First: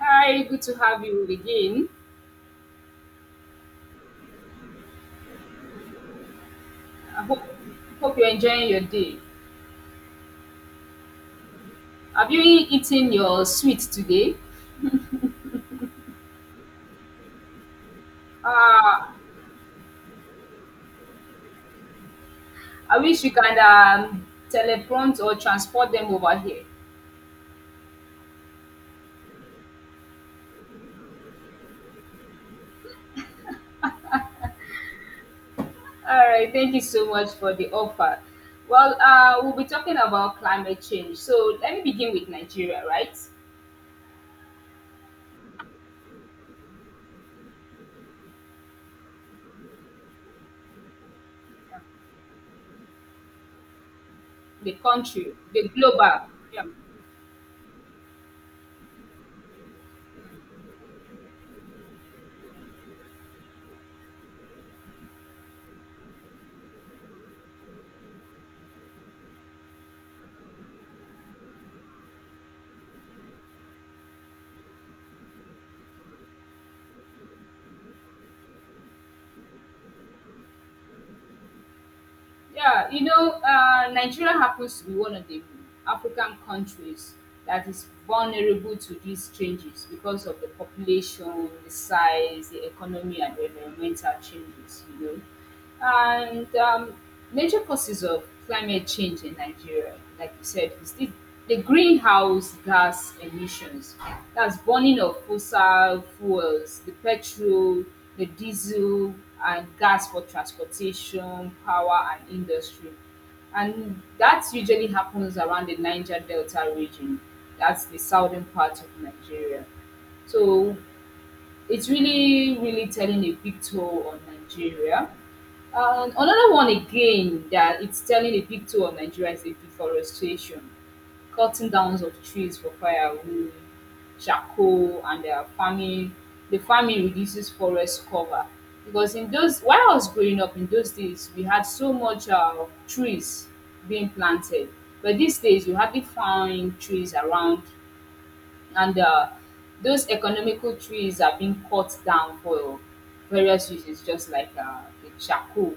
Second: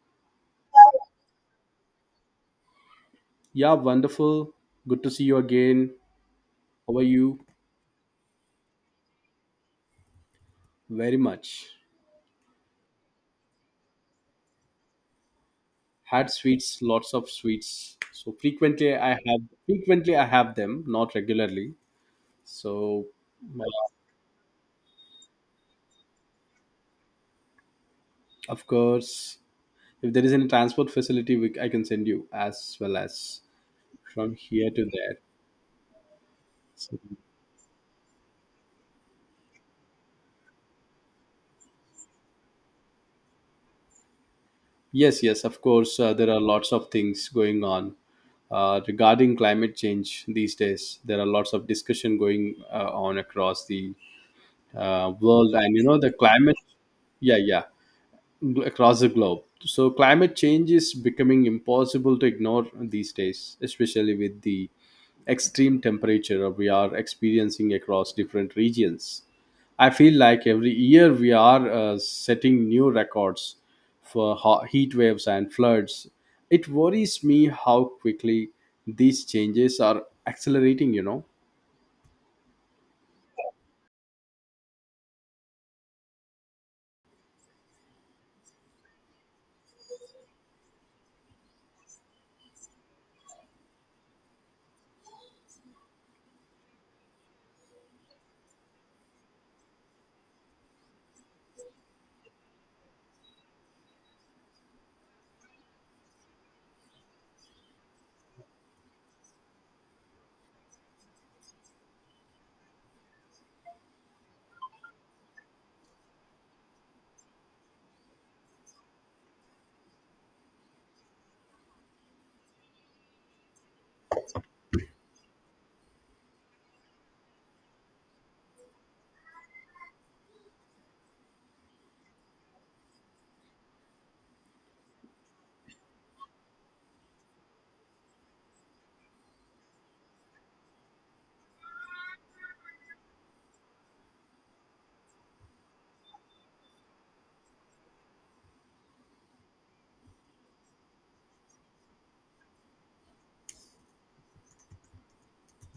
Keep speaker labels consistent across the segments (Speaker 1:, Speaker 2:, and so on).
Speaker 1: Hi, good to have you again.
Speaker 2: Yeah, wonderful. Good to see you again. How are
Speaker 1: I hope
Speaker 2: you?
Speaker 1: hope you're enjoying your day.
Speaker 2: Very much.
Speaker 1: Have you eaten your sweet today?
Speaker 2: Had sweets, lots of sweets. So frequently I
Speaker 1: Ah,
Speaker 2: have frequently I have them, not regularly.
Speaker 1: I
Speaker 2: So
Speaker 1: wish you can
Speaker 2: uh,
Speaker 1: teleprompt or transport them over here.
Speaker 2: of course, if there is any transport facility, I can send you as well as from here to there.
Speaker 1: All right, thank you
Speaker 2: So,
Speaker 1: so much for the offer. Well, we'll be talking about climate change. So let me begin with Nigeria, right?
Speaker 2: yes, yes, of course, there are lots of things going on regarding climate change these days. There are lots of discussion going on across the
Speaker 1: The country,
Speaker 2: world,
Speaker 1: the
Speaker 2: and the
Speaker 1: global.
Speaker 2: climate.
Speaker 1: Yeah.
Speaker 2: Yeah, yeah, across the globe, so climate change is becoming impossible to ignore these days, especially with the extreme temperature we are experiencing across different regions. I feel like every year we are setting new records for heat waves and floods. It worries me how quickly these changes are accelerating.
Speaker 1: Yeah, you know, Nigeria happens to be one of the African countries that is vulnerable to these changes because of the population, the size, the economy, and the environmental changes. And major causes of climate change in Nigeria, like you said, is this the greenhouse gas emissions. That's burning of fossil fuels, the petrol, the diesel, and gas for transportation, power, and industry. And that usually happens around the Niger Delta region. That's the southern part of Nigeria. So it's really, really telling a big toll on Nigeria. And another one again that it's telling a big toll on Nigeria is the deforestation, cutting down of trees for firewood, charcoal, and their farming. The farming reduces forest cover because in those while I was growing up in those days we had so much trees being planted. But these days you hardly find trees around. And those economical trees are being cut down for various uses, just like the charcoal.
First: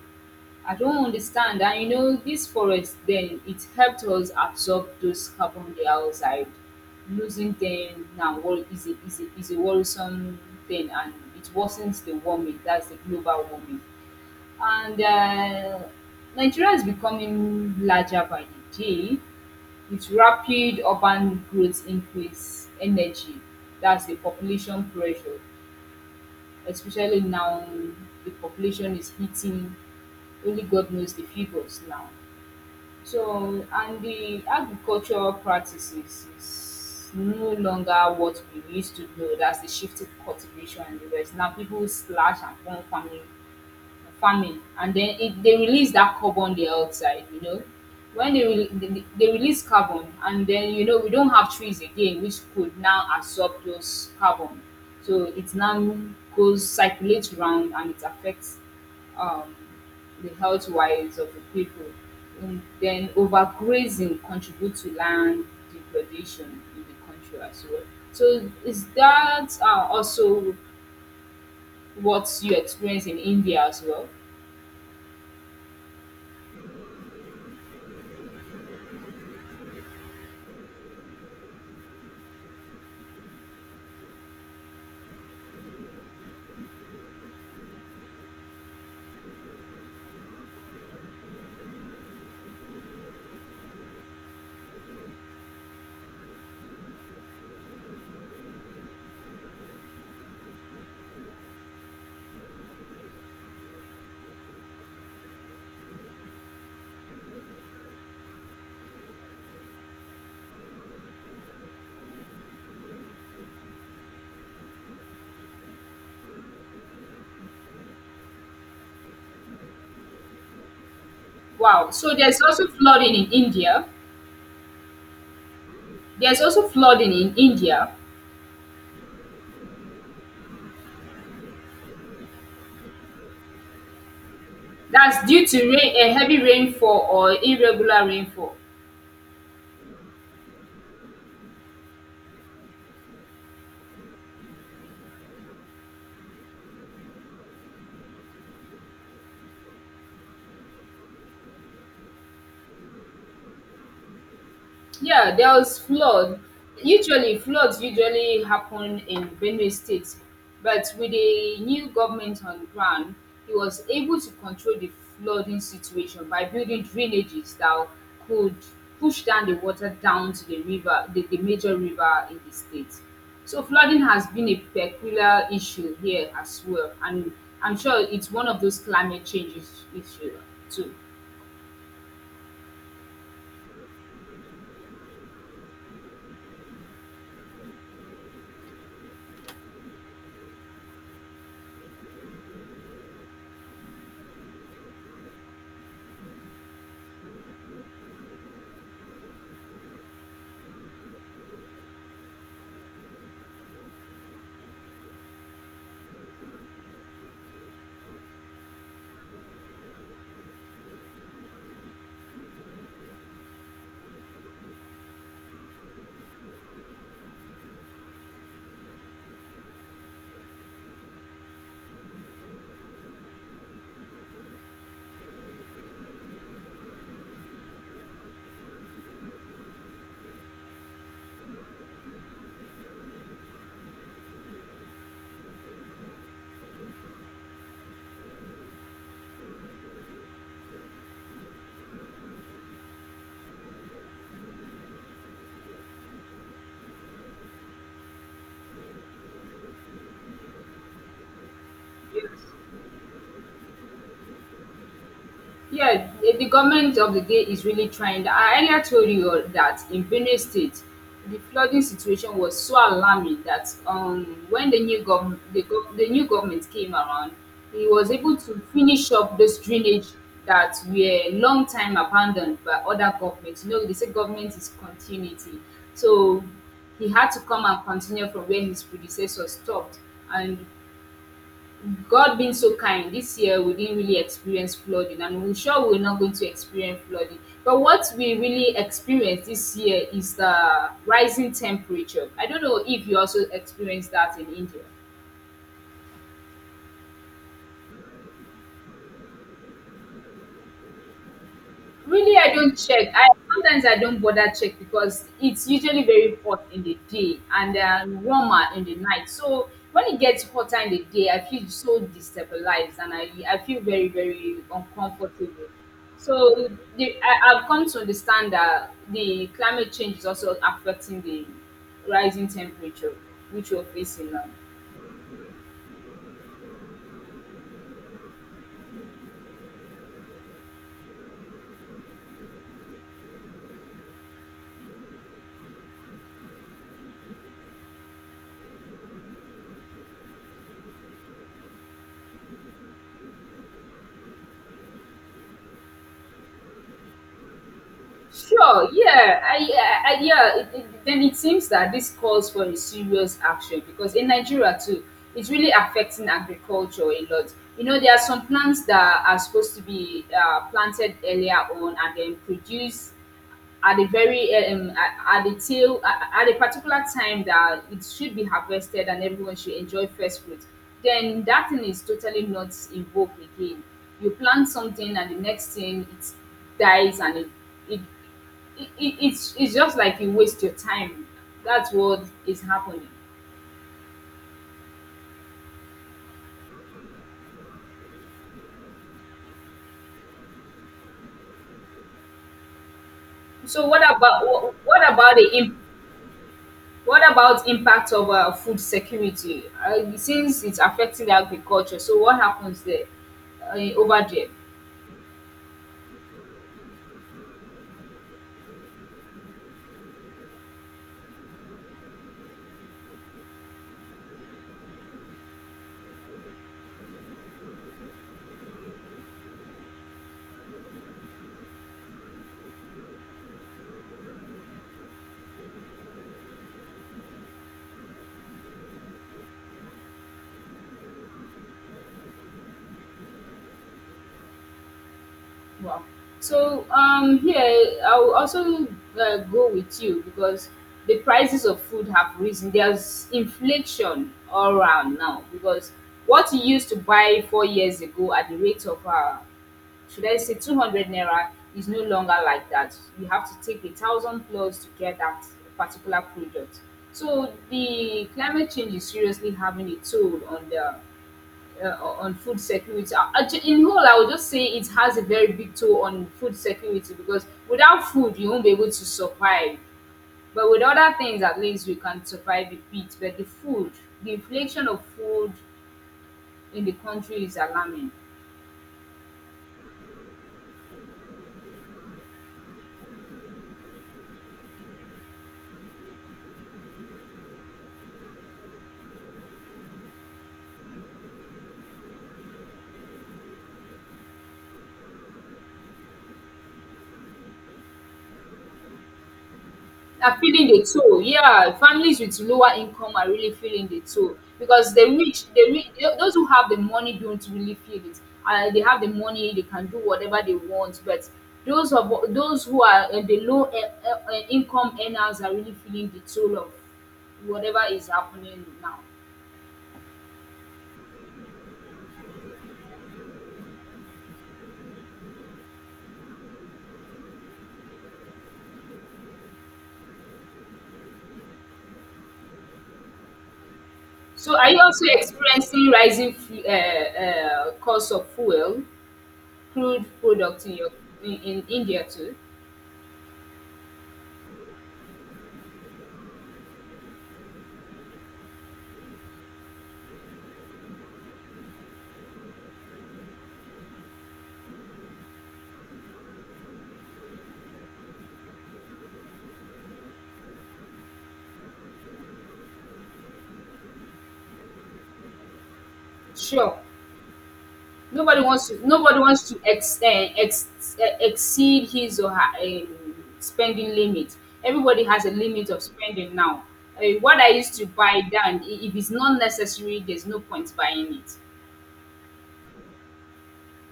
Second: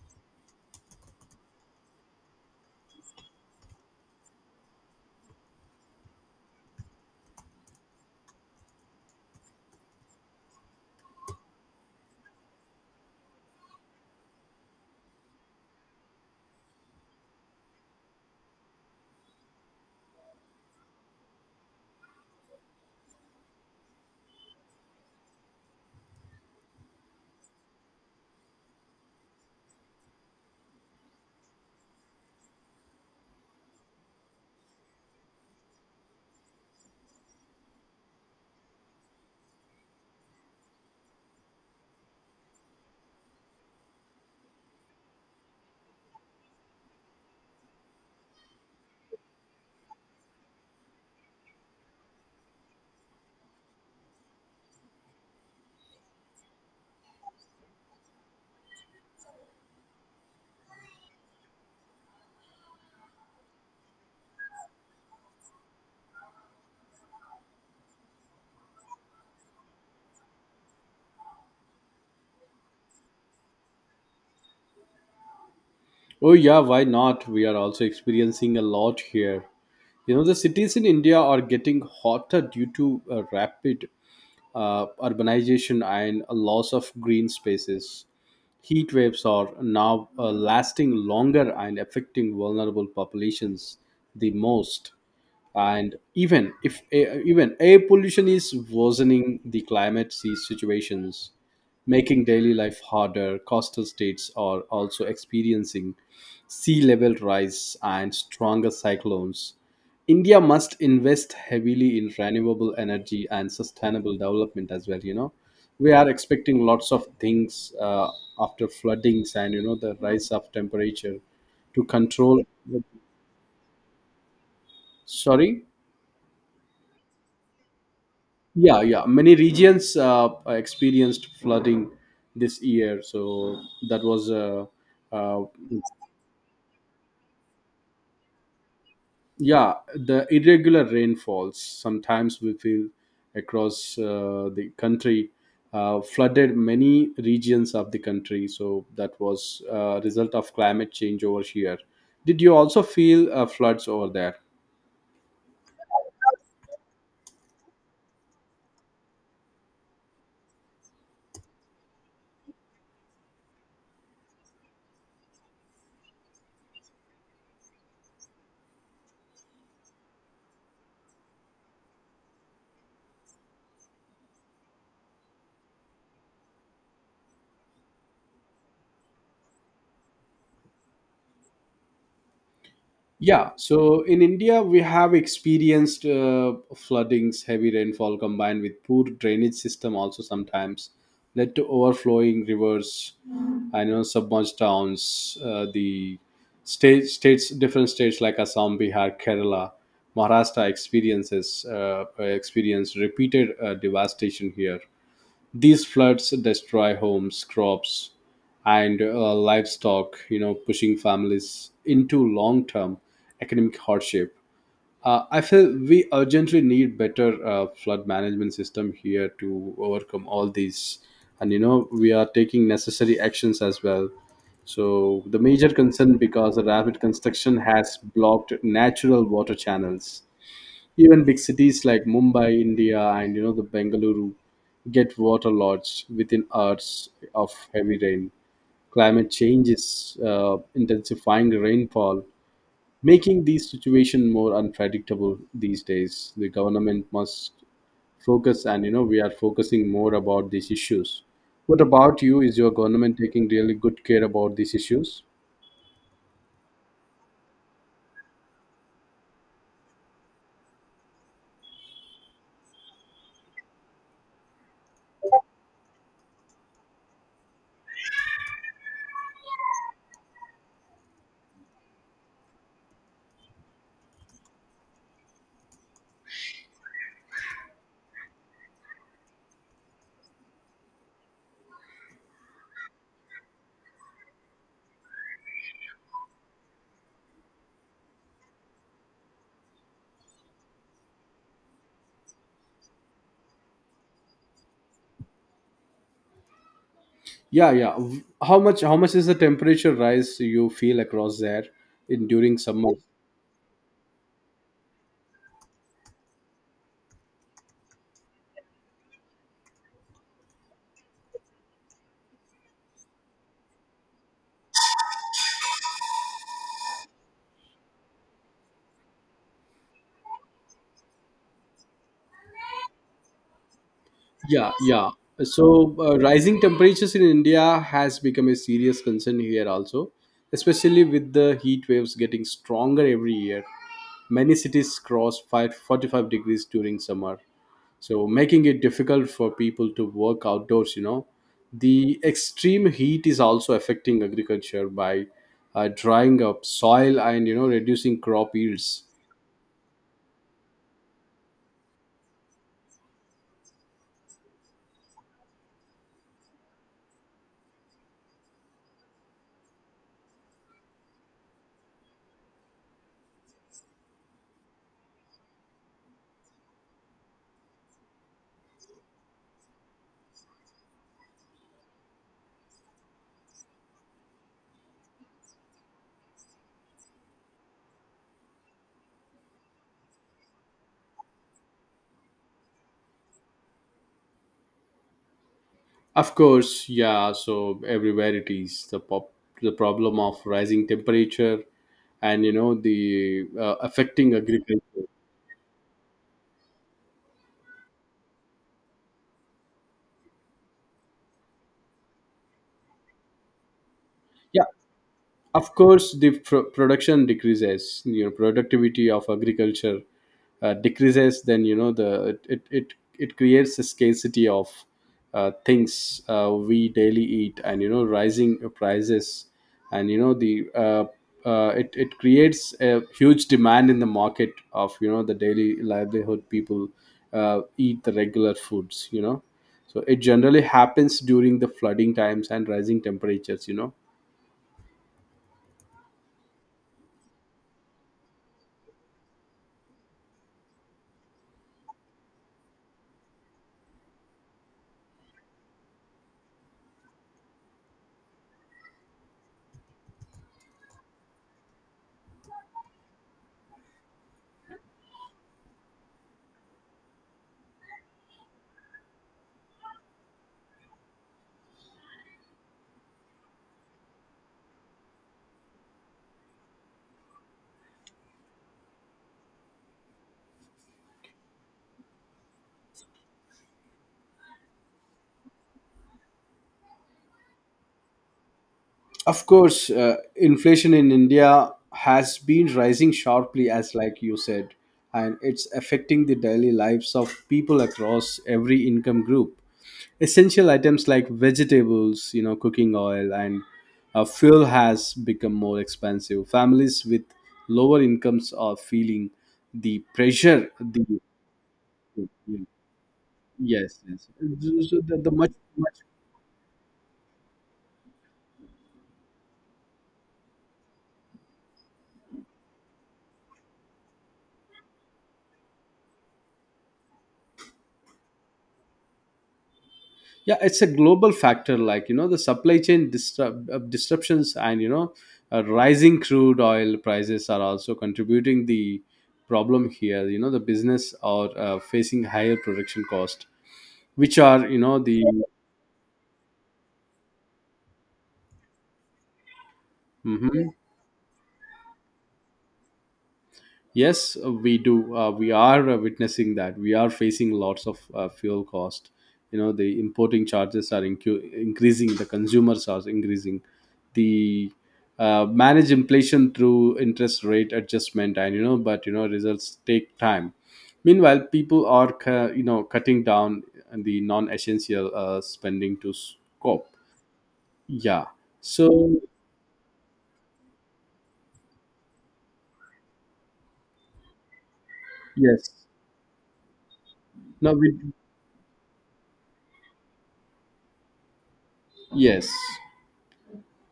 Speaker 1: I don't understand, and this forest then it helped us absorb those carbon dioxide. Losing them now is a worrisome thing, and it worsens the warming. That's the global warming. And Nigeria is becoming larger by the day with rapid urban growth increase energy. That's the population pressure, especially now. The population is hitting only God knows the figures now. So, and the agricultural practices is no longer what we used to know. That's the shifted cultivation and the rest. Now people slash and burn farming, and then it they release that carbon dioxide. When they, re- they release carbon, and then we don't have trees again which could now absorb those carbon. So it now goes circulates around, and it affects um, the health wise of the people. And then overgrazing contributes to land degradation in the country as well. So is that also what you experience in India as well?
Speaker 2: Oh yeah, why not, we are also experiencing a lot here. You know, the cities in India are getting hotter due to rapid urbanization and a loss of green spaces. Heat waves are now lasting longer and affecting vulnerable populations the most, and even if even air pollution is worsening the climate. These situations making daily life harder. Coastal states are also experiencing sea level rise and stronger cyclones. India must invest heavily in renewable energy and sustainable development as well. We are expecting lots of things, after floodings, and you know the rise of temperature to
Speaker 1: Wow. So there's
Speaker 2: control.
Speaker 1: also flooding in India.
Speaker 2: Sorry.
Speaker 1: There's also flooding in India.
Speaker 2: Yeah, yeah. Many regions experienced flooding this year, so that was,
Speaker 1: That's
Speaker 2: uh,
Speaker 1: due to rain, a heavy rainfall or irregular rainfall.
Speaker 2: yeah, the irregular rainfalls. Sometimes we feel across the country flooded many regions of the country. So that was a result of climate change over here. Did you also feel floods over there?
Speaker 1: Yeah, there was flood. Usually, floods usually happen in Benue State, but with a new government on the ground, he was able to control the flooding situation by building drainages that could push down the water down to the river, the major river in the state. So flooding has been a peculiar issue here as well, and I'm sure it's one of those climate change issue too.
Speaker 2: Yeah, so in India, we have experienced floodings, heavy rainfall combined with poor drainage system also sometimes led to overflowing rivers. I know submerged towns, the different states like Assam, Bihar, Kerala, Maharashtra experiences experienced repeated devastation here. These floods destroy homes, crops, and livestock, pushing families into long-term economic hardship. I feel we urgently need better flood management system here to overcome all these, and we are taking necessary actions as well. So the major concern, because the rapid construction has blocked natural water channels, even big cities like Mumbai, India, and the Bengaluru get waterlogged within hours of heavy rain. Climate change is intensifying the rainfall, making these situations more unpredictable these days. The government must focus, and we are focusing more about these issues. What about you?
Speaker 1: Yes.
Speaker 2: Is your government taking really good care about these issues?
Speaker 1: Yeah, the government of the day is really trying. I earlier told you all that in Benue State, the flooding situation was so alarming that when the new government, the new government came around, he was able to finish up those drainage that were long time abandoned by other governments. They say government is continuity, so he had to come and continue from where his predecessor stopped, and God being so kind, this year we didn't really experience flooding, and we're sure we're not going to experience flooding. But what we really experienced this year is the rising temperature. I don't know if you also experienced that in India.
Speaker 2: Yeah, yeah. How much is the temperature rise you feel across there in
Speaker 1: Really, I
Speaker 2: during
Speaker 1: don't
Speaker 2: summer?
Speaker 1: check. I sometimes I don't bother check because it's usually very hot in the day and warmer in the night. So when it gets hotter in the day, I feel so destabilized, and I feel very very uncomfortable. So I've come to understand that the climate change is also affecting the rising temperature which we're facing now.
Speaker 2: Yeah, yeah. So, rising temperatures in India has become a serious concern here also, especially with the heat waves getting stronger every year. Many cities cross 45 degrees during summer, so making it difficult for people to work outdoors. The extreme heat is also affecting agriculture by drying up soil and, reducing crop
Speaker 1: Sure,
Speaker 2: yields.
Speaker 1: yeah, I yeah. Then it seems that this calls for a serious action because in Nigeria too, it's really affecting agriculture a lot. There are some plants that are supposed to be planted earlier on and then produce at the tail at a particular time that it should be harvested and everyone should enjoy first fruit. Then that thing is totally not invoked again. You plant something and the next thing it dies, and it, it's just like you waste your time. That's what is happening.
Speaker 2: Of course, yeah. So everywhere it is the the problem of rising temperature, and the
Speaker 1: So what
Speaker 2: affecting
Speaker 1: about what
Speaker 2: agriculture.
Speaker 1: about what about impact of food security, since it's affecting agriculture, so what happens there, over there?
Speaker 2: Yeah, of course the production decreases. Productivity of agriculture decreases. Then it creates a scarcity of things, we daily eat, and rising prices, and it creates a huge demand in the market of the daily livelihood. People eat the regular foods. So it generally happens during the flooding times and rising temperatures.
Speaker 1: Wow. So here I'll also go with you because the prices of food have risen. There's inflation all around now because what you used to buy 4 years ago at the rate of should I say 200 naira is no longer like that. You have to take 1,000 plus to get that particular product. So the climate change is seriously having a toll on the on food security. In whole, I would just say it has a very big toll on food security because without food, you won't be able to survive. But with other things, at least we can survive a bit. But the food, the inflation of food in the country is alarming.
Speaker 2: Of course, inflation in India has been rising sharply, as like you said, and it's affecting the daily lives of people across every income group. Essential items like vegetables, cooking oil, and fuel has become more expensive. Families with lower incomes are feeling the
Speaker 1: Are feeling
Speaker 2: pressure.
Speaker 1: the
Speaker 2: The
Speaker 1: toll. Yeah, families with lower income are really feeling the
Speaker 2: Yes, yes.
Speaker 1: toll because
Speaker 2: So,
Speaker 1: the
Speaker 2: the
Speaker 1: rich,
Speaker 2: much
Speaker 1: the rich, those who have the money don't really feel it. They have the money, they can do whatever they want, but those who are the low income earners are really feeling the toll of whatever is happening now.
Speaker 2: yeah, it's a global factor, like the supply chain disruptions, and rising crude oil prices are also contributing the problem here, the business are facing higher production cost, which
Speaker 1: So,
Speaker 2: are
Speaker 1: are
Speaker 2: you
Speaker 1: you
Speaker 2: know
Speaker 1: also
Speaker 2: the
Speaker 1: experiencing rising cost of fuel, crude products
Speaker 2: Mhm.
Speaker 1: in India too?
Speaker 2: Yes, we do. We are witnessing that. We are facing lots of fuel cost. You know, the importing charges are increasing. The consumers are increasing. The manage inflation through interest rate adjustment, but results take time. Meanwhile, people are cutting down the non-essential spending to
Speaker 1: Sure.
Speaker 2: scope. Yeah.
Speaker 1: Nobody wants to
Speaker 2: So
Speaker 1: exceed his or her spending limit. Everybody has a limit of
Speaker 2: yes.
Speaker 1: spending now. What I
Speaker 2: Now
Speaker 1: used to
Speaker 2: we
Speaker 1: buy down if it's not necessary, there's no point buying it.
Speaker 2: yes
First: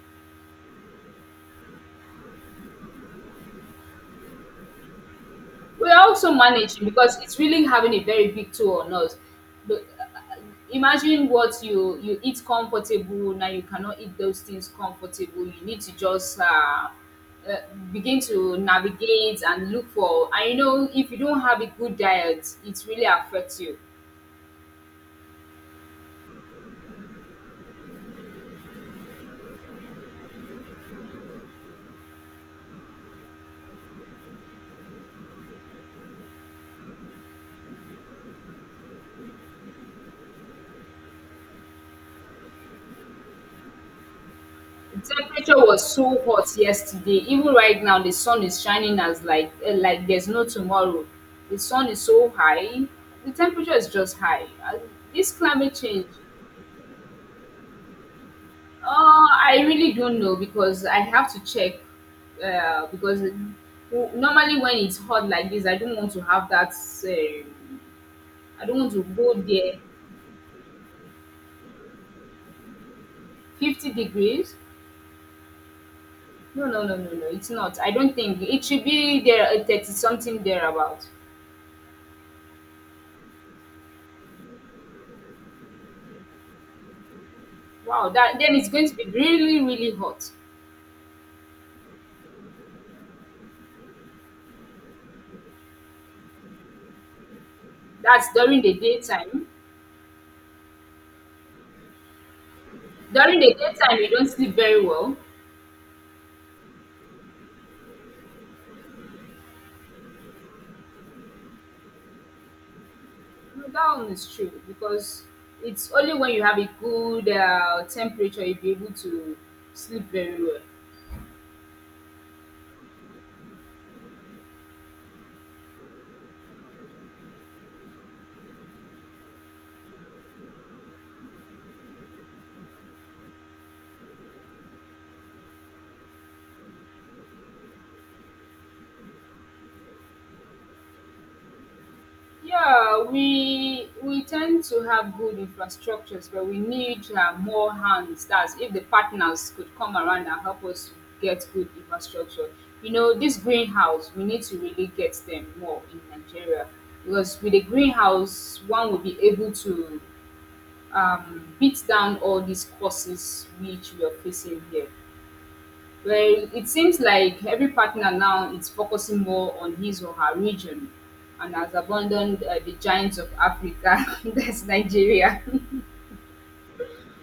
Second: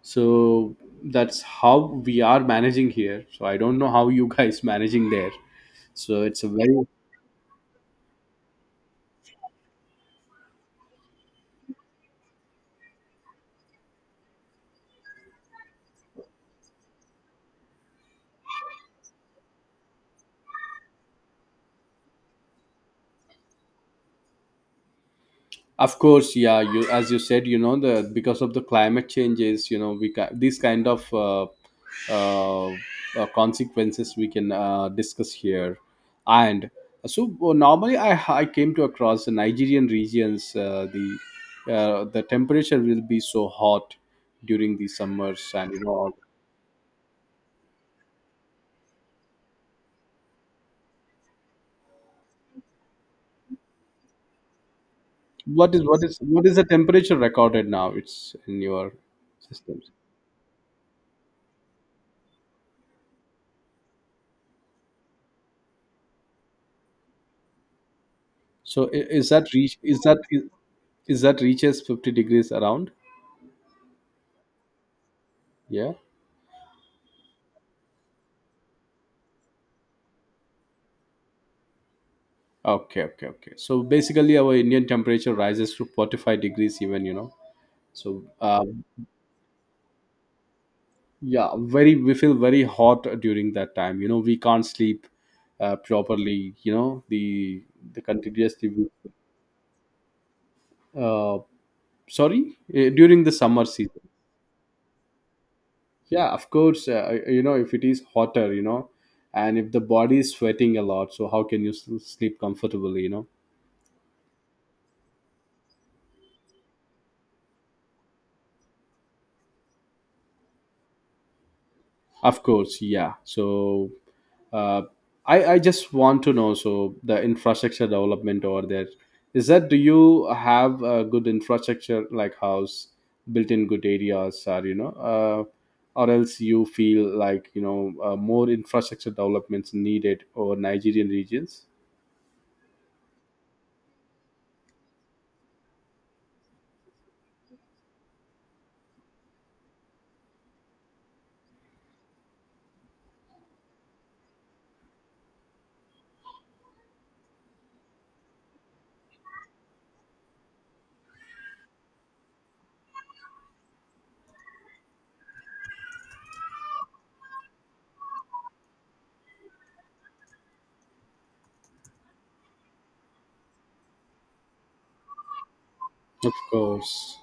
Speaker 2: so that's how we are managing here, so I don't know how you guys managing there.
Speaker 1: We are
Speaker 2: So
Speaker 1: also
Speaker 2: it's a very
Speaker 1: managing because it's really having a very big toll on us. But imagine what you eat comfortable now you cannot eat those things comfortable. You need to just uh, begin to navigate and look for. And if you don't have a good diet, it really affects you.
Speaker 2: Of course, yeah. you As you said, the because of the climate changes, we these kind of consequences we can discuss here. And so, normally I came to across the Nigerian regions, the temperature will be so hot during the
Speaker 1: The
Speaker 2: summers,
Speaker 1: temperature
Speaker 2: and you
Speaker 1: was
Speaker 2: know
Speaker 1: so hot yesterday. Even right now, the sun is shining as like like there's no tomorrow. The sun is so high. The temperature is just high. This
Speaker 2: what
Speaker 1: climate
Speaker 2: is what
Speaker 1: change.
Speaker 2: is what is the temperature recorded now, it's in your
Speaker 1: I
Speaker 2: systems?
Speaker 1: really don't know because I have to check. Because normally when it's hot like this, I don't want to have that. Um, I don't
Speaker 2: So
Speaker 1: want to
Speaker 2: I- is
Speaker 1: go
Speaker 2: that
Speaker 1: there.
Speaker 2: reach is that reaches 50 degrees around?
Speaker 1: 50 degrees?
Speaker 2: Yeah.
Speaker 1: No, no, no, no, no. It's not. I don't think it should be there. 30 something thereabout.
Speaker 2: Okay, okay, okay. So basically our Indian temperature rises to 45 degrees, even.
Speaker 1: Wow.
Speaker 2: So
Speaker 1: That then it's going to be really, really hot.
Speaker 2: yeah, very we feel very hot during that time, we can't sleep properly. The
Speaker 1: That's during
Speaker 2: continuously,
Speaker 1: the daytime.
Speaker 2: uh, sorry, during the
Speaker 1: During the
Speaker 2: summer
Speaker 1: daytime,
Speaker 2: season.
Speaker 1: you don't sleep very well.
Speaker 2: Yeah, of course, if it is hotter, and if the body is sweating a lot, so how can you sleep comfortably?
Speaker 1: No, that one is true because it's only when you have a good temperature you'll be able to sleep very well.
Speaker 2: Of course, yeah. So uh, I just want to know, so the infrastructure development over there, is that, do you have a good infrastructure like house built in good areas, or or else you feel like more infrastructure developments needed over Nigerian regions?
Speaker 1: Yeah, we tend to have good infrastructures, but we need more hands. That's if the partners could come around and help us to get good infrastructure. This greenhouse we need to really get them more in Nigeria because with a greenhouse, one will be able to beat down all these courses which we are facing here. Well, it seems like every partner now is focusing more on his or her region and has abandoned the giants of Africa, that's Nigeria.
Speaker 2: Of course.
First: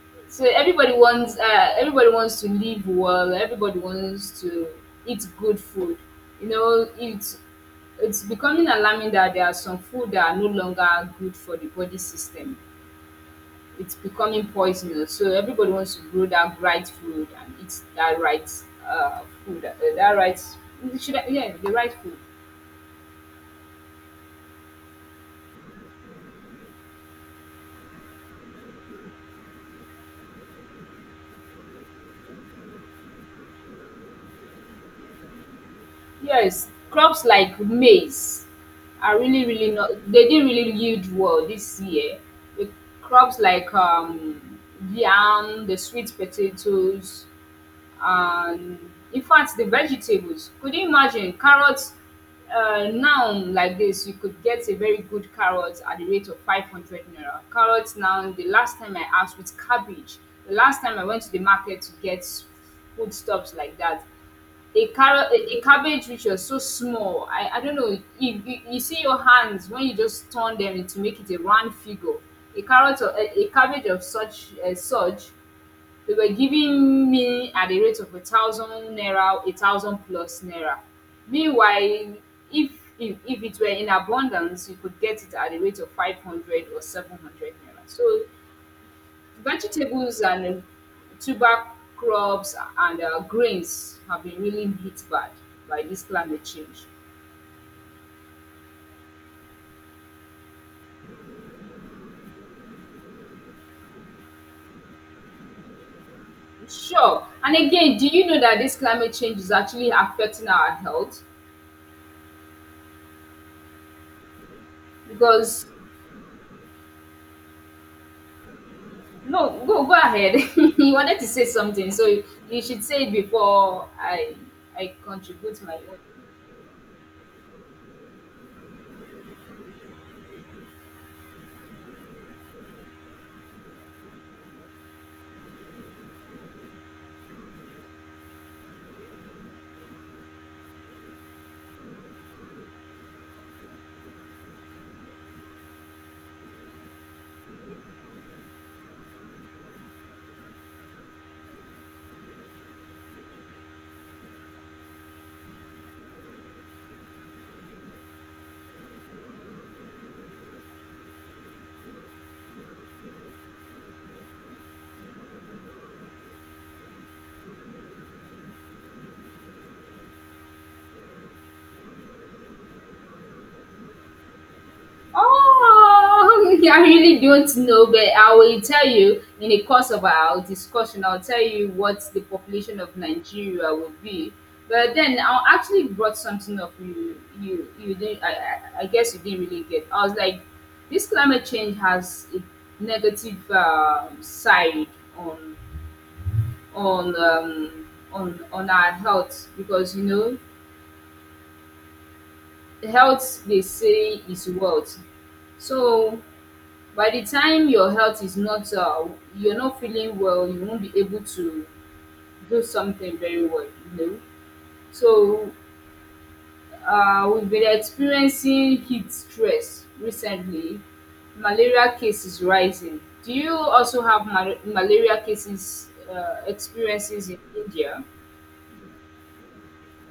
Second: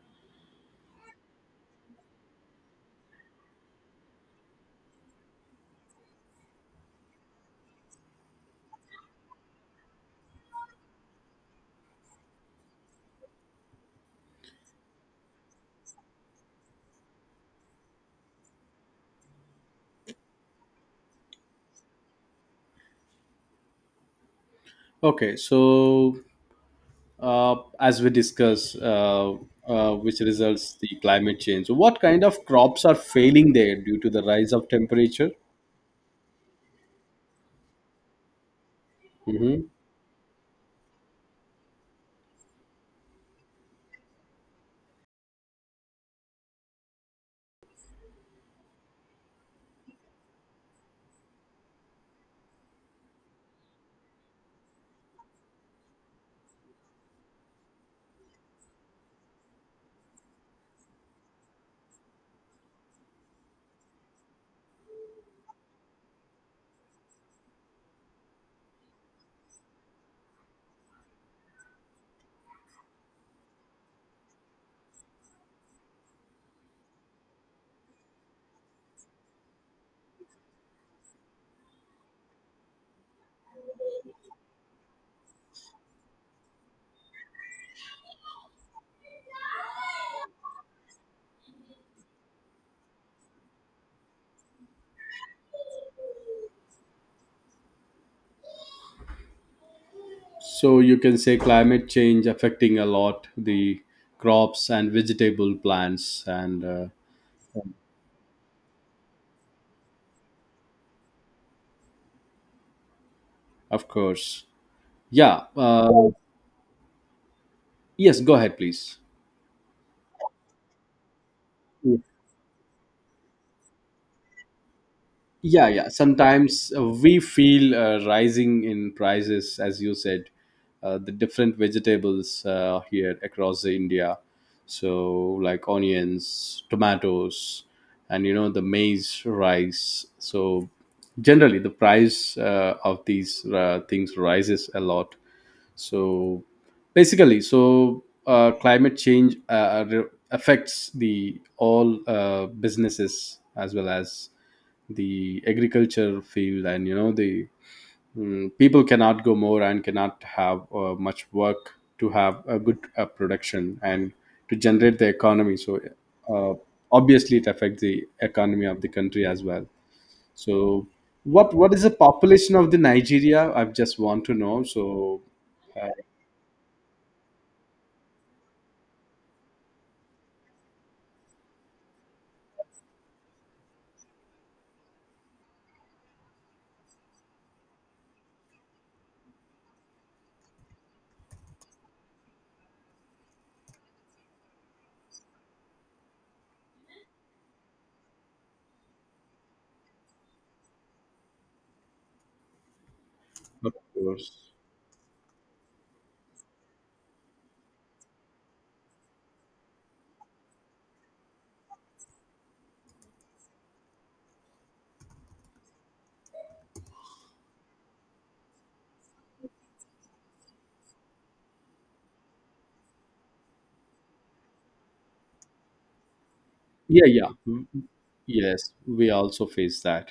Speaker 1: So everybody wants to live well, everybody wants to eat good food. You know, it's it's becoming alarming that there are some food that are no longer good for the body system. It's becoming poisonous. So everybody wants to grow that right food and eat that right food, that right. Should I, yeah, the right food.
Speaker 2: Okay, so as we discuss, which results the climate change. So what kind of crops are failing there due to the rise of temperature?
Speaker 1: Yes, crops like maize are really,
Speaker 2: Hmm.
Speaker 1: really not they didn't really yield well this year. The crops like yam, the sweet potatoes, and in fact the vegetables. Could you imagine carrots? Now like this, you could get a very good carrot at the rate of 500 naira. Carrots now, the last time I asked with cabbage, the last time I went to the market to get foodstuffs like that, a carrot a cabbage which was so small I don't know you see your hands when you just turn them to make it a round figure a carrot or a cabbage of such such they were giving me at the rate of 1,000 naira, 1,000 plus naira. Meanwhile, if if it were in abundance you could get it at the rate of 500 or 700 naira. So vegetables and tuber crops and grains have been really hit bad by this climate change.
Speaker 2: So you can say climate change affecting a lot the crops and vegetable plants, and
Speaker 1: Sure. And again, do you know that this climate change is actually affecting our health?
Speaker 2: of course, yeah.
Speaker 1: Because
Speaker 2: Yes, go ahead, please.
Speaker 1: no, go ahead. You wanted to say something, so you should say it before I contribute
Speaker 2: Yeah,
Speaker 1: my
Speaker 2: yeah,
Speaker 1: own.
Speaker 2: sometimes we feel rising in prices, as you said, the different vegetables here across the India. So like onions, tomatoes, and the maize, rice. So generally the price of these things rises a lot. So basically, so climate change affects the all businesses as well as the agriculture field, and you know the mm, people cannot go more and cannot have much work to have a good production and to generate the economy. So, uh, obviously it affects the economy of the country as well. So what is the population of the Nigeria, I just want to know. So uh,
Speaker 1: Oh, I really don't know, but I will tell you in the course of our discussion, I'll tell you what the population of Nigeria will be. But then I actually brought something up you didn't I guess you didn't really get. I was like, this climate change has a negative side on on um, on our health, because you know, health they
Speaker 2: of
Speaker 1: say is
Speaker 2: course.
Speaker 1: wealth. So by the time your health is not you're not feeling well, you won't be able to do something very well, you know. So we've been experiencing heat stress recently, malaria cases rising. Do you also have malaria cases
Speaker 2: Yeah,
Speaker 1: experiences
Speaker 2: yeah.
Speaker 1: in
Speaker 2: Mm,
Speaker 1: India?
Speaker 2: yes, we also face that.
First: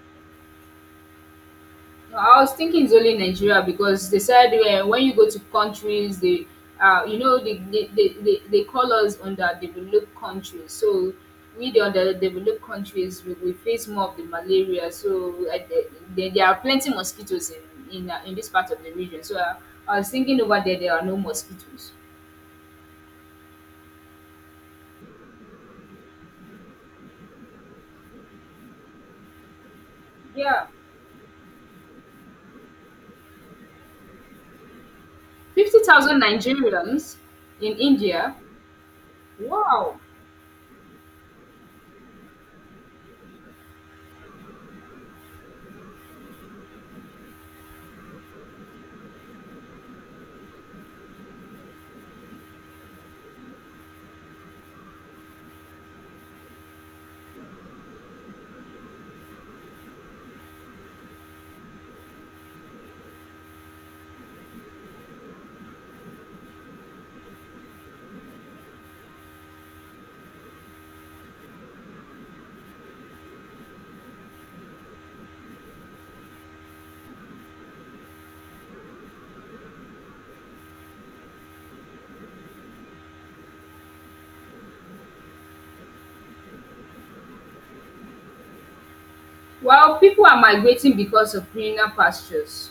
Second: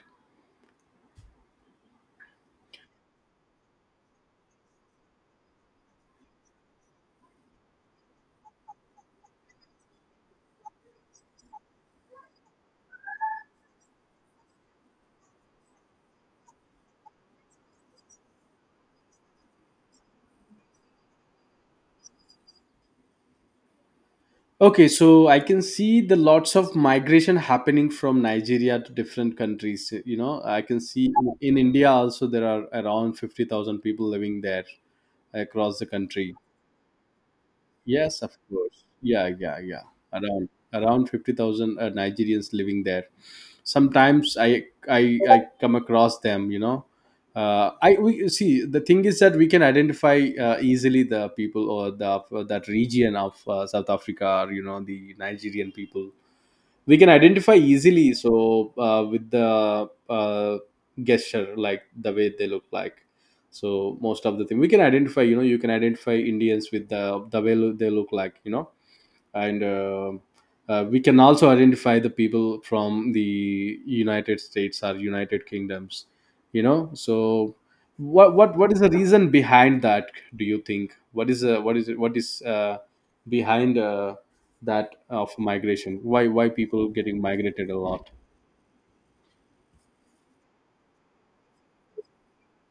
Speaker 1: No, I was thinking it's only Nigeria because they said when you go to countries, you know, they call us underdeveloped countries. So we, the underdeveloped countries, we face more of the malaria. So there are plenty mosquitoes in in this part of the region. So I was thinking over there, there are no mosquitoes.
Speaker 2: Okay, so I can see the lots of migration happening from Nigeria to different countries. You know, I
Speaker 1: Yeah,
Speaker 2: can see in India also there are around 50,000 people living there across
Speaker 1: fifty
Speaker 2: the
Speaker 1: thousand
Speaker 2: country.
Speaker 1: Nigerians in
Speaker 2: Yes,
Speaker 1: India.
Speaker 2: of course. Yeah, yeah, yeah.
Speaker 1: Wow.
Speaker 2: Around around 50,000 Nigerians living there. Sometimes I come across them. You know, I we see, the thing is that we can identify easily the people or the that region of South Africa. Or, you know, the Nigerian people we can identify easily, so with the gesture, like the way they look like. So most of the thing we can identify, you know. You can identify indians with the way they look like, you know. And we can also identify the people from the united states or united kingdoms, you know. So what is the reason behind that? Do you think, what is behind that of migration? Why people getting migrated a lot?
Speaker 1: Well, people are migrating because of greener pastures.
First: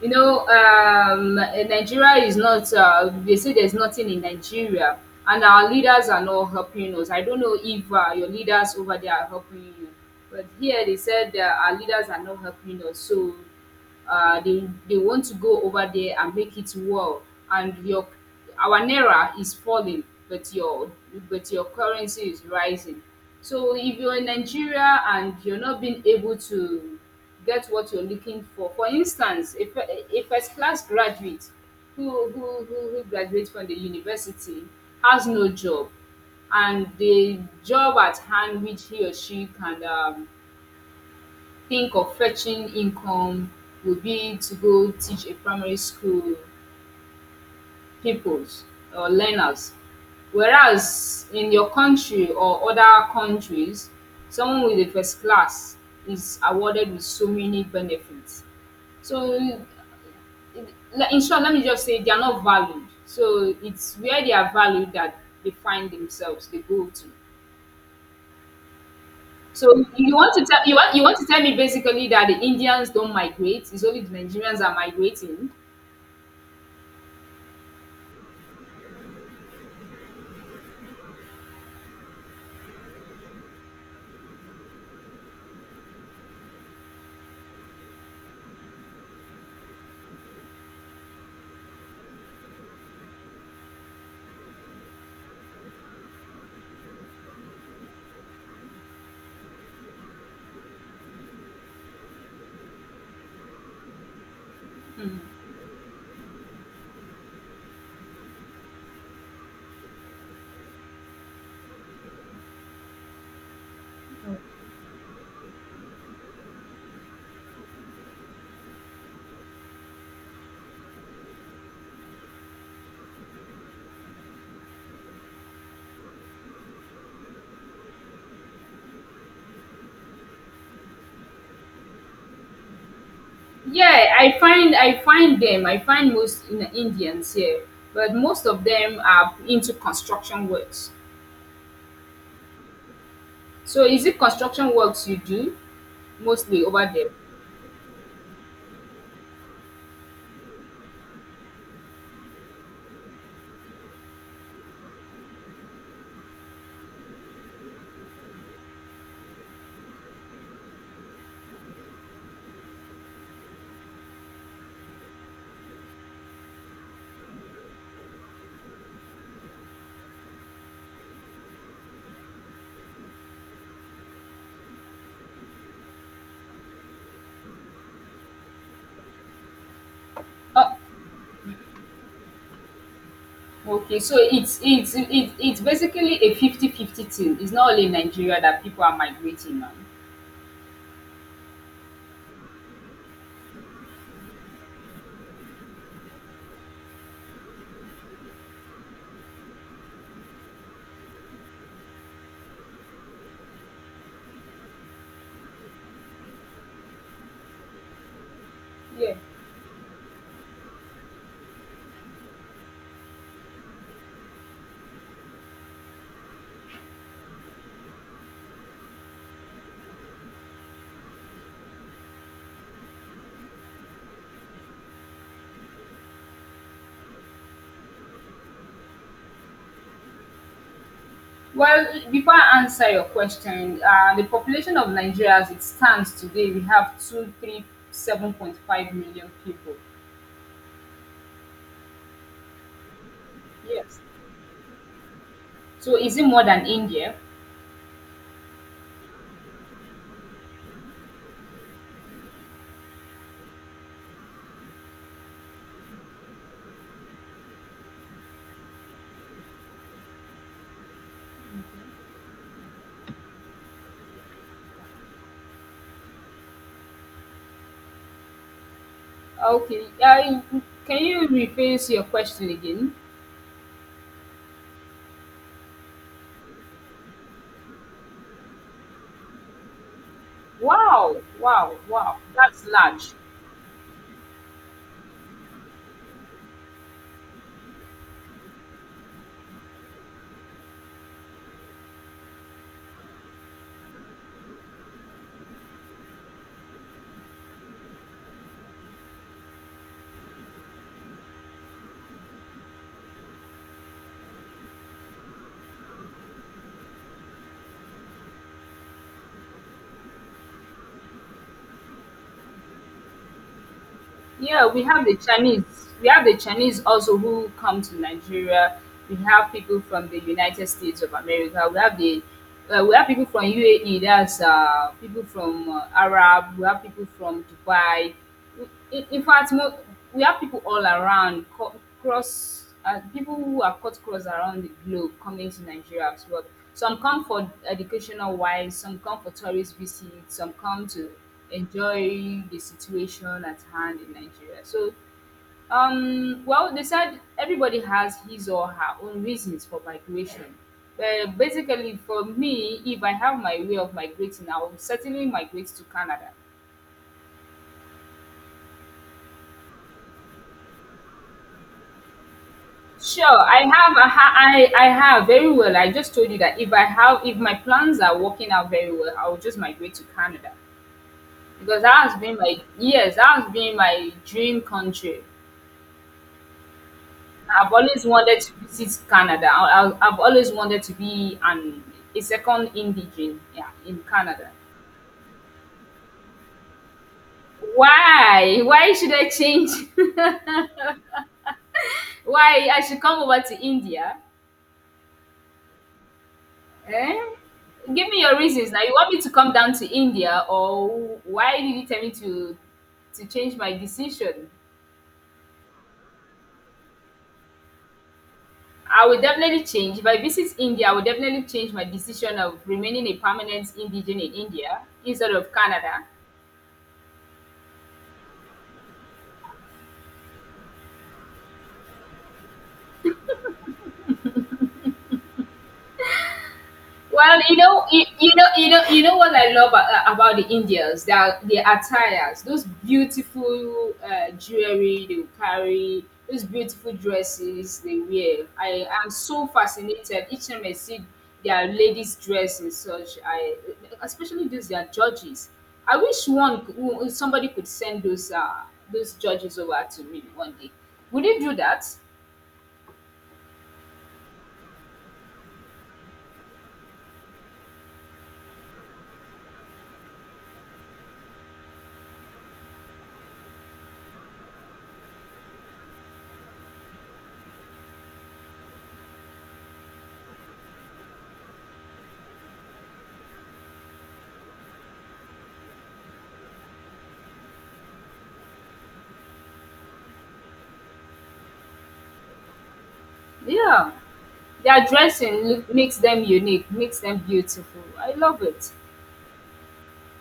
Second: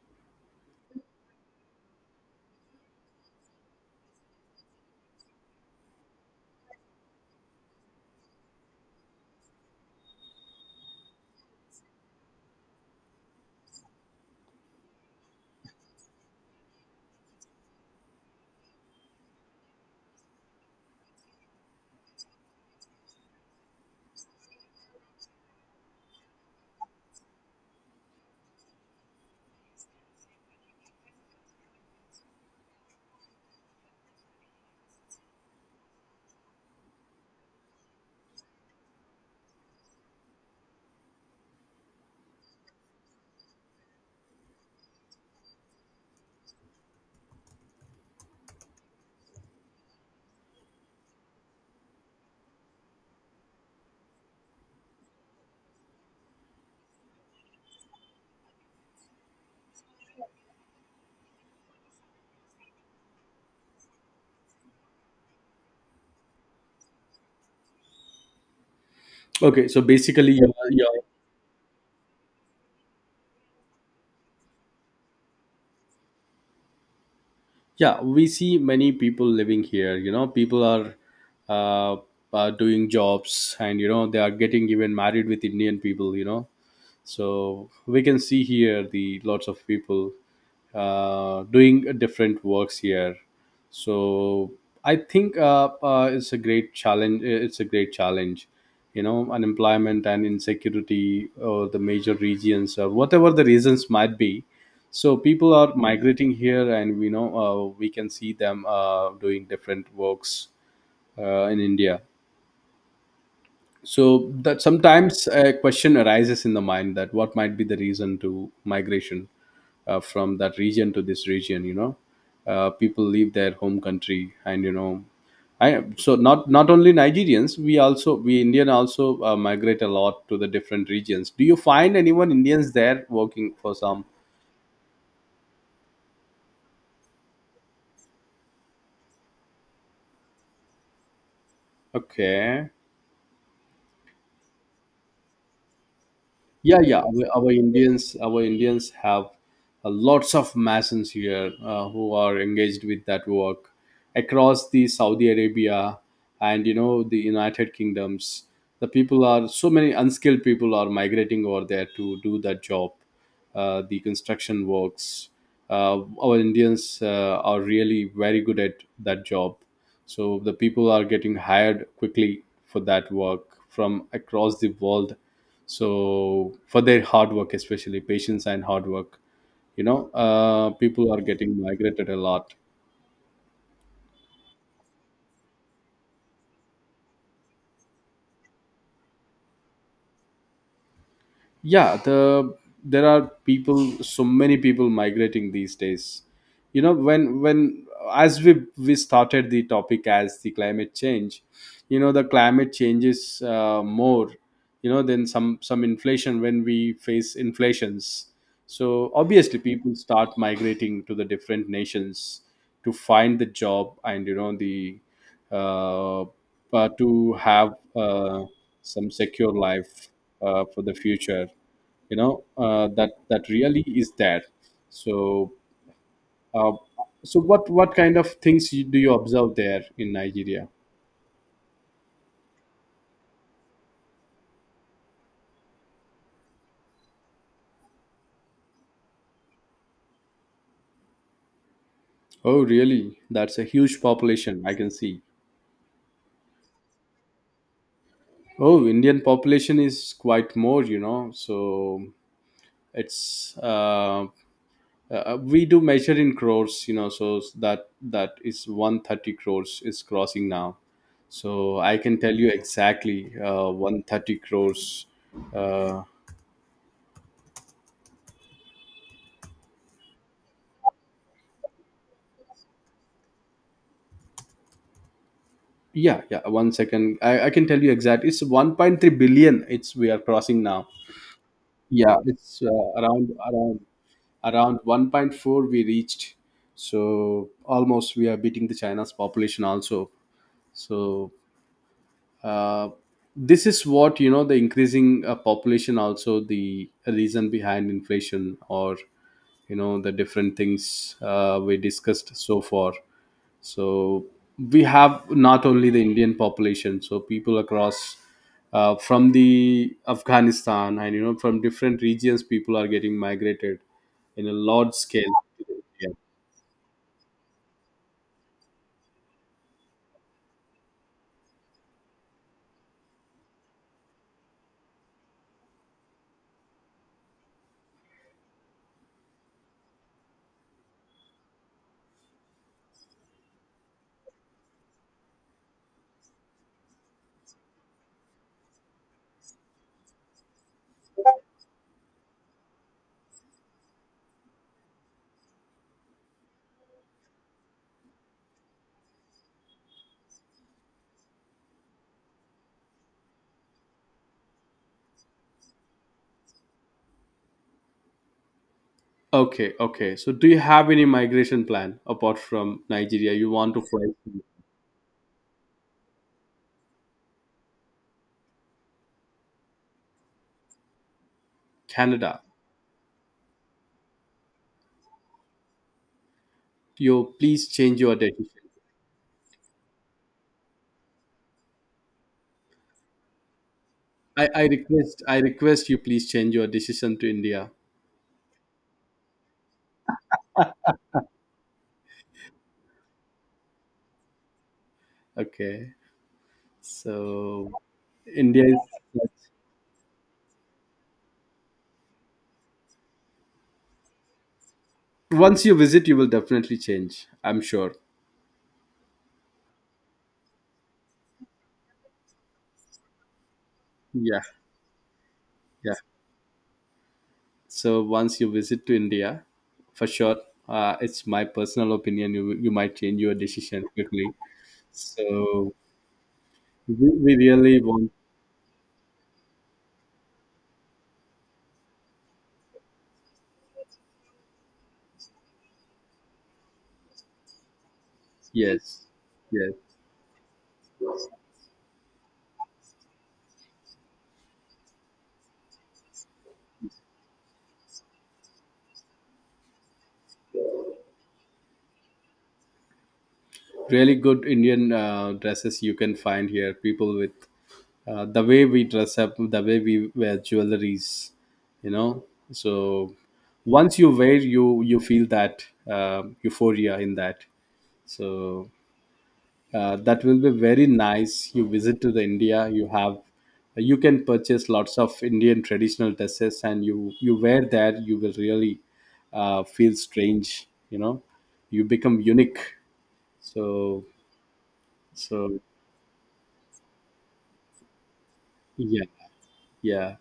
Speaker 1: You know, Nigeria is not, they say there's nothing in Nigeria, and our leaders are not helping us. I don't know if your leaders over there are helping you, but here they said our leaders are not helping us. So they want to go over there and make it well. And your our naira is falling, but your but your currency is rising. So if you're in Nigeria and you're not being able to get what you're looking for. For instance, a first class graduate who graduates from the university has no job, and the job at hand which he or she can think of fetching income would be to go teach a primary school peoples or learners. Whereas in your country or other countries, someone with a first class is awarded with so many benefits. So in short, let me just say they are not valued. So it's where they are valued that they find themselves, they go to.
Speaker 2: Okay, so
Speaker 1: So
Speaker 2: basically,
Speaker 1: you want you want to tell me basically that the Indians don't migrate, it's only the Nigerians are migrating.
Speaker 2: yeah, we see many people living here, you know. People are uh, doing jobs, and you know they are getting even married with indian people, you know. So we can see here the lots of people doing different works here. So I think, it's a great challenge, it's a great challenge. You know, unemployment and insecurity or the major regions or whatever the reasons might be. So
Speaker 1: Hmm.
Speaker 2: people are migrating here, and we know, we can see them doing different works in india. So that sometimes a question arises in the mind, that what might be the reason to migration from that region to this region. You know, people leave their home country, and you know, I so not only Nigerians, we Indian also migrate a lot to the different regions. Do you find anyone Indians there working for some?
Speaker 1: Yeah, I find them. I find most in Indians here, but most of them are into construction works.
Speaker 2: Okay.
Speaker 1: So is it construction works you do mostly
Speaker 2: Yeah,
Speaker 1: over
Speaker 2: yeah.
Speaker 1: there?
Speaker 2: Our Indians have lots of masons here who are engaged with that work across the Saudi Arabia and you know the United Kingdoms. The people are so many unskilled people are migrating over there to do that job, the construction works. Our Indians are really very good at that job, so the people are getting hired quickly for that work from across the world, so for their hard work, especially patience and hard work, you know,
Speaker 1: Oh,
Speaker 2: people are getting migrated a lot.
Speaker 1: okay. So it's basically a 50-50 thing. It's not only in Nigeria that people are migrating on.
Speaker 2: Yeah, there are people, so many people migrating these days, you know. When as we started the topic as the climate change, you know, the climate changes more, you know, than some inflation, when we face inflations. So
Speaker 1: Yeah.
Speaker 2: obviously people start migrating to the different nations to find the job, and you know the uh, to have some secure life for the future, you know, that really is there. So uh, what kind of things, do you observe there in Nigeria?
Speaker 1: Well, before I answer your question, the population of Nigeria as it stands today, we have two, three, 7.5 million people.
Speaker 2: Oh, really? That's a huge
Speaker 1: Yes.
Speaker 2: population. I can see.
Speaker 1: So is it more than India?
Speaker 2: Oh, Indian population is quite more, you know. So it's we do measure in crores, you know. So that is 130 crores is crossing now. So I can tell you exactly 130 crores. Uh,
Speaker 1: Okay. I, can you rephrase your question again?
Speaker 2: yeah, yeah. One second, I can tell you exact. It's 1.3 billion. It's we are crossing now.
Speaker 1: Wow, wow,
Speaker 2: Yeah,
Speaker 1: wow.
Speaker 2: it's
Speaker 1: That's large.
Speaker 2: around around around 1.4 we reached. So almost we are beating the China's population also. So uh, this is what you know the increasing population, also the reason behind inflation, or you know the different things we discussed so far. So we have not only the indian population, so people across from the afghanistan and you know from different regions, people are getting migrated in a
Speaker 1: Yeah, we
Speaker 2: large
Speaker 1: have the
Speaker 2: scale to
Speaker 1: Chinese. We
Speaker 2: India.
Speaker 1: have the Chinese also who come to Nigeria. We have people from the United States of America. We have the we have people from UAE. That's people from Arab. We have people from Dubai. We- In, in fact, mo- we have people all around cross. People who are cut cross around the globe coming to Nigeria as well. Some come for educational wise. Some come for tourist visits. Some come to enjoy the situation at hand in Nigeria. So, well, they said everybody has his or her own reasons for migration. But basically, for me, if I have my way of migrating, I will certainly migrate to Canada.
Speaker 2: Okay, okay, so do you have any migration plan apart from nigeria?
Speaker 1: Sure,
Speaker 2: You
Speaker 1: I
Speaker 2: want to
Speaker 1: have,
Speaker 2: fly to
Speaker 1: I have very well. I just told you that if I have, if my plans are working out very well, I will just migrate to Canada, because
Speaker 2: canada,
Speaker 1: that has been my dream country.
Speaker 2: you please
Speaker 1: I've
Speaker 2: change
Speaker 1: always
Speaker 2: your
Speaker 1: wanted to
Speaker 2: decision.
Speaker 1: visit Canada. I've always wanted to be an a second indigene, yeah, in
Speaker 2: I,
Speaker 1: Canada.
Speaker 2: I request I request you, please change your decision to India.
Speaker 1: Why? Why should I change? Why I should come over to India?
Speaker 2: Okay.
Speaker 1: Eh?
Speaker 2: So
Speaker 1: Give me your
Speaker 2: India
Speaker 1: reasons.
Speaker 2: is,
Speaker 1: Now you want me to come down to India, or why did you tell me to change my decision?
Speaker 2: once you visit you will definitely change, I'm sure.
Speaker 1: I will definitely change. If I visit India, I will definitely change my decision of remaining a permanent indigene in
Speaker 2: Yeah,
Speaker 1: India instead of
Speaker 2: yeah.
Speaker 1: Canada.
Speaker 2: So once you visit to India, for sure, it's my personal opinion. You might change your decision quickly. So we
Speaker 1: Well,
Speaker 2: really want.
Speaker 1: you know what I love about the Indians. Their attires, those beautiful jewelry they carry, those beautiful dresses they wear. I
Speaker 2: Yes,
Speaker 1: am so
Speaker 2: yes.
Speaker 1: fascinated each time I see their ladies' dresses. Such, I especially those their judges. I wish somebody could send those judges over to me one day. Would you do that?
Speaker 2: Really good Indian dresses you can find here. People with the way we dress up, the way we wear jewelries, you know. So once you wear, you feel that euphoria in that. So that will be very nice. You visit to the India, you can purchase lots of Indian traditional dresses, and you wear that, you will really feel strange. You know, you become unique.
Speaker 1: Yeah.
Speaker 2: So
Speaker 1: Their dressing
Speaker 2: so,
Speaker 1: look makes them unique, makes them beautiful. I love it.
Speaker 2: yeah. Yeah.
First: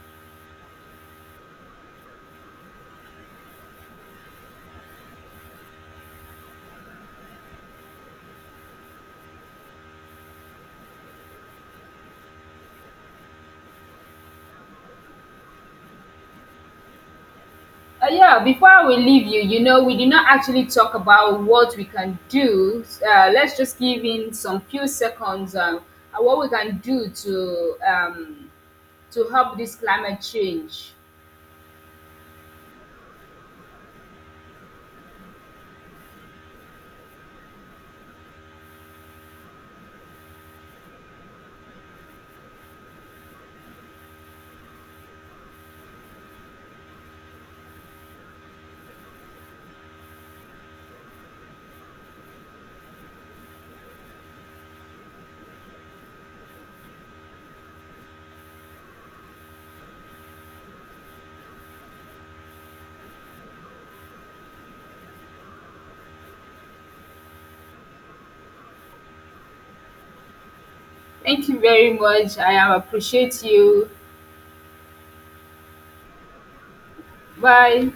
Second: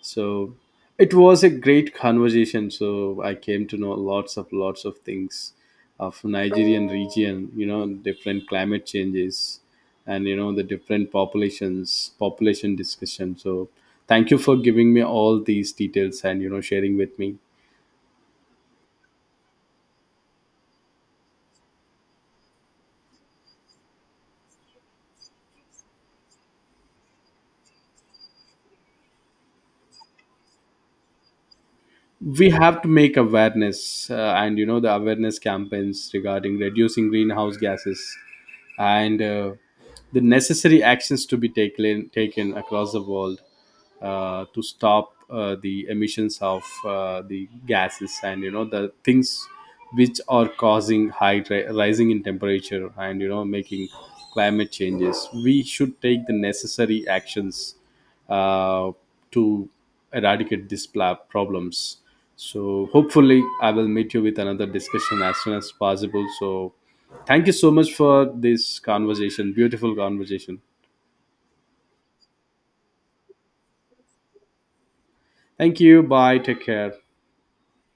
Speaker 2: So it was a great conversation. So I came to know lots of things of Nigerian region, you know, different climate changes, and you know the different populations, population discussion. So thank you for giving me all these details and you know sharing with me.
Speaker 1: Yeah, before we leave you, you know, we did not actually talk about what we can do. Let's just give in some few seconds what we can do to help this climate change.
Speaker 2: We have to make awareness and you know the awareness campaigns regarding reducing greenhouse gases, and the necessary actions to be taken across the world to stop the emissions of the gases, and you know the things which are causing high rising in temperature and you know making climate changes. We should take the necessary actions uh, to eradicate these problems. So hopefully, I will meet you with another discussion as soon as possible. So thank you so much for this conversation, beautiful conversation.
Speaker 1: Thank you very much. I appreciate you.
Speaker 2: Thank you. Bye. Take care.
Speaker 1: Bye.